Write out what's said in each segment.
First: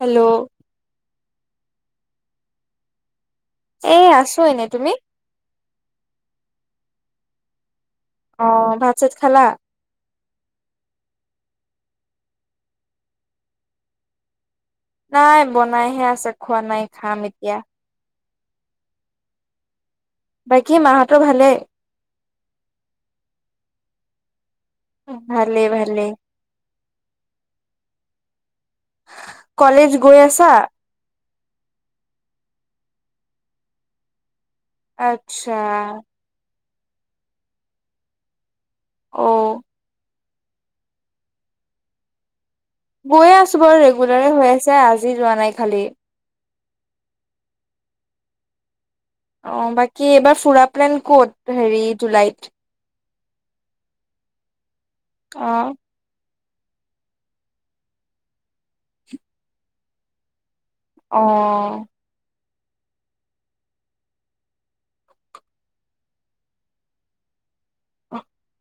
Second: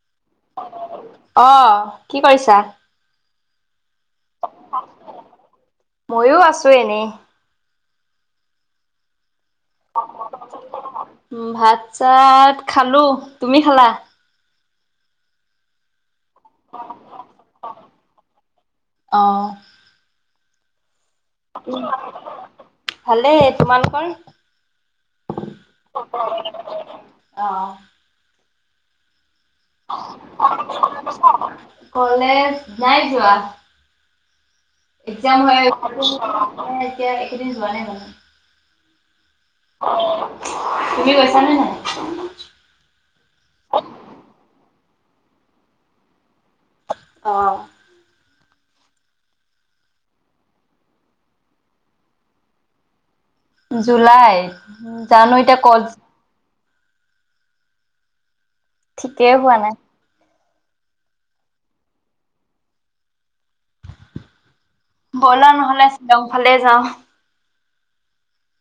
hello অ কি কৰিছা এ আছো এনে তুমি চ এনে অ ভাত চাত খালা উ ভাত চাত খালো তুমি খালা নাই বনাইহে আছে খোৱা নাই খাম এতিয়া আহ বাকী মাহঁত উম ভালে তোমালোকৰ ভালে ভালে আহ কলেজ গৈ আছা কলেজ নাই যোৱা এক্জাম আচ্ছা হয় অই এতিয়া এইেইদিন যোৱা নাই মানে আহ তুমি গৈছানে নাই ি যোৱা নাই খালি আহ অ বাকী এইবাৰ ফুৰা প্লেন ক'ত হেৰি জুলাইত জুলাই উ জানো অ এতিয়া কল ঠিকেই হোৱা নাই আহ বল নহলে শ্বিলং ফালে যাওঁ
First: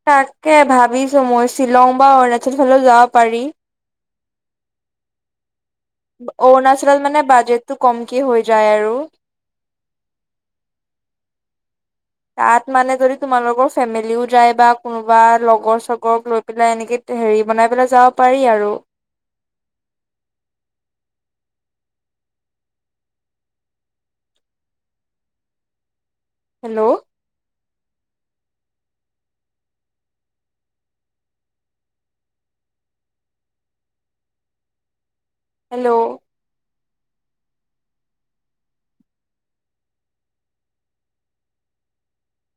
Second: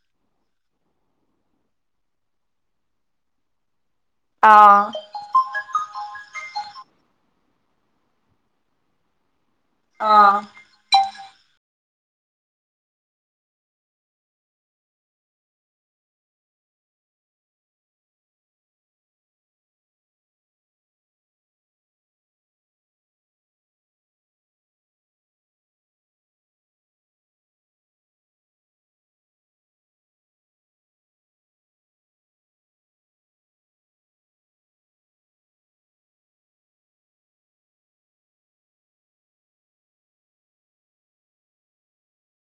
তাকে ভাবিছো মই শ্বিলং বা অৰুণাচল ফালে যাব পাৰি অ', অ ন আ মানে বাজেটটো কমক হৈ যায় আৰু আহ তাত মানে যদি তোমালোকৰ ফেমিলিও যায় বা কোনোবা লগৰ চগৰক লৈ পেলাই এনেকে হেৰি বনাই পেলাই যাব পাৰি আৰু হেল্ল' হেল্ল'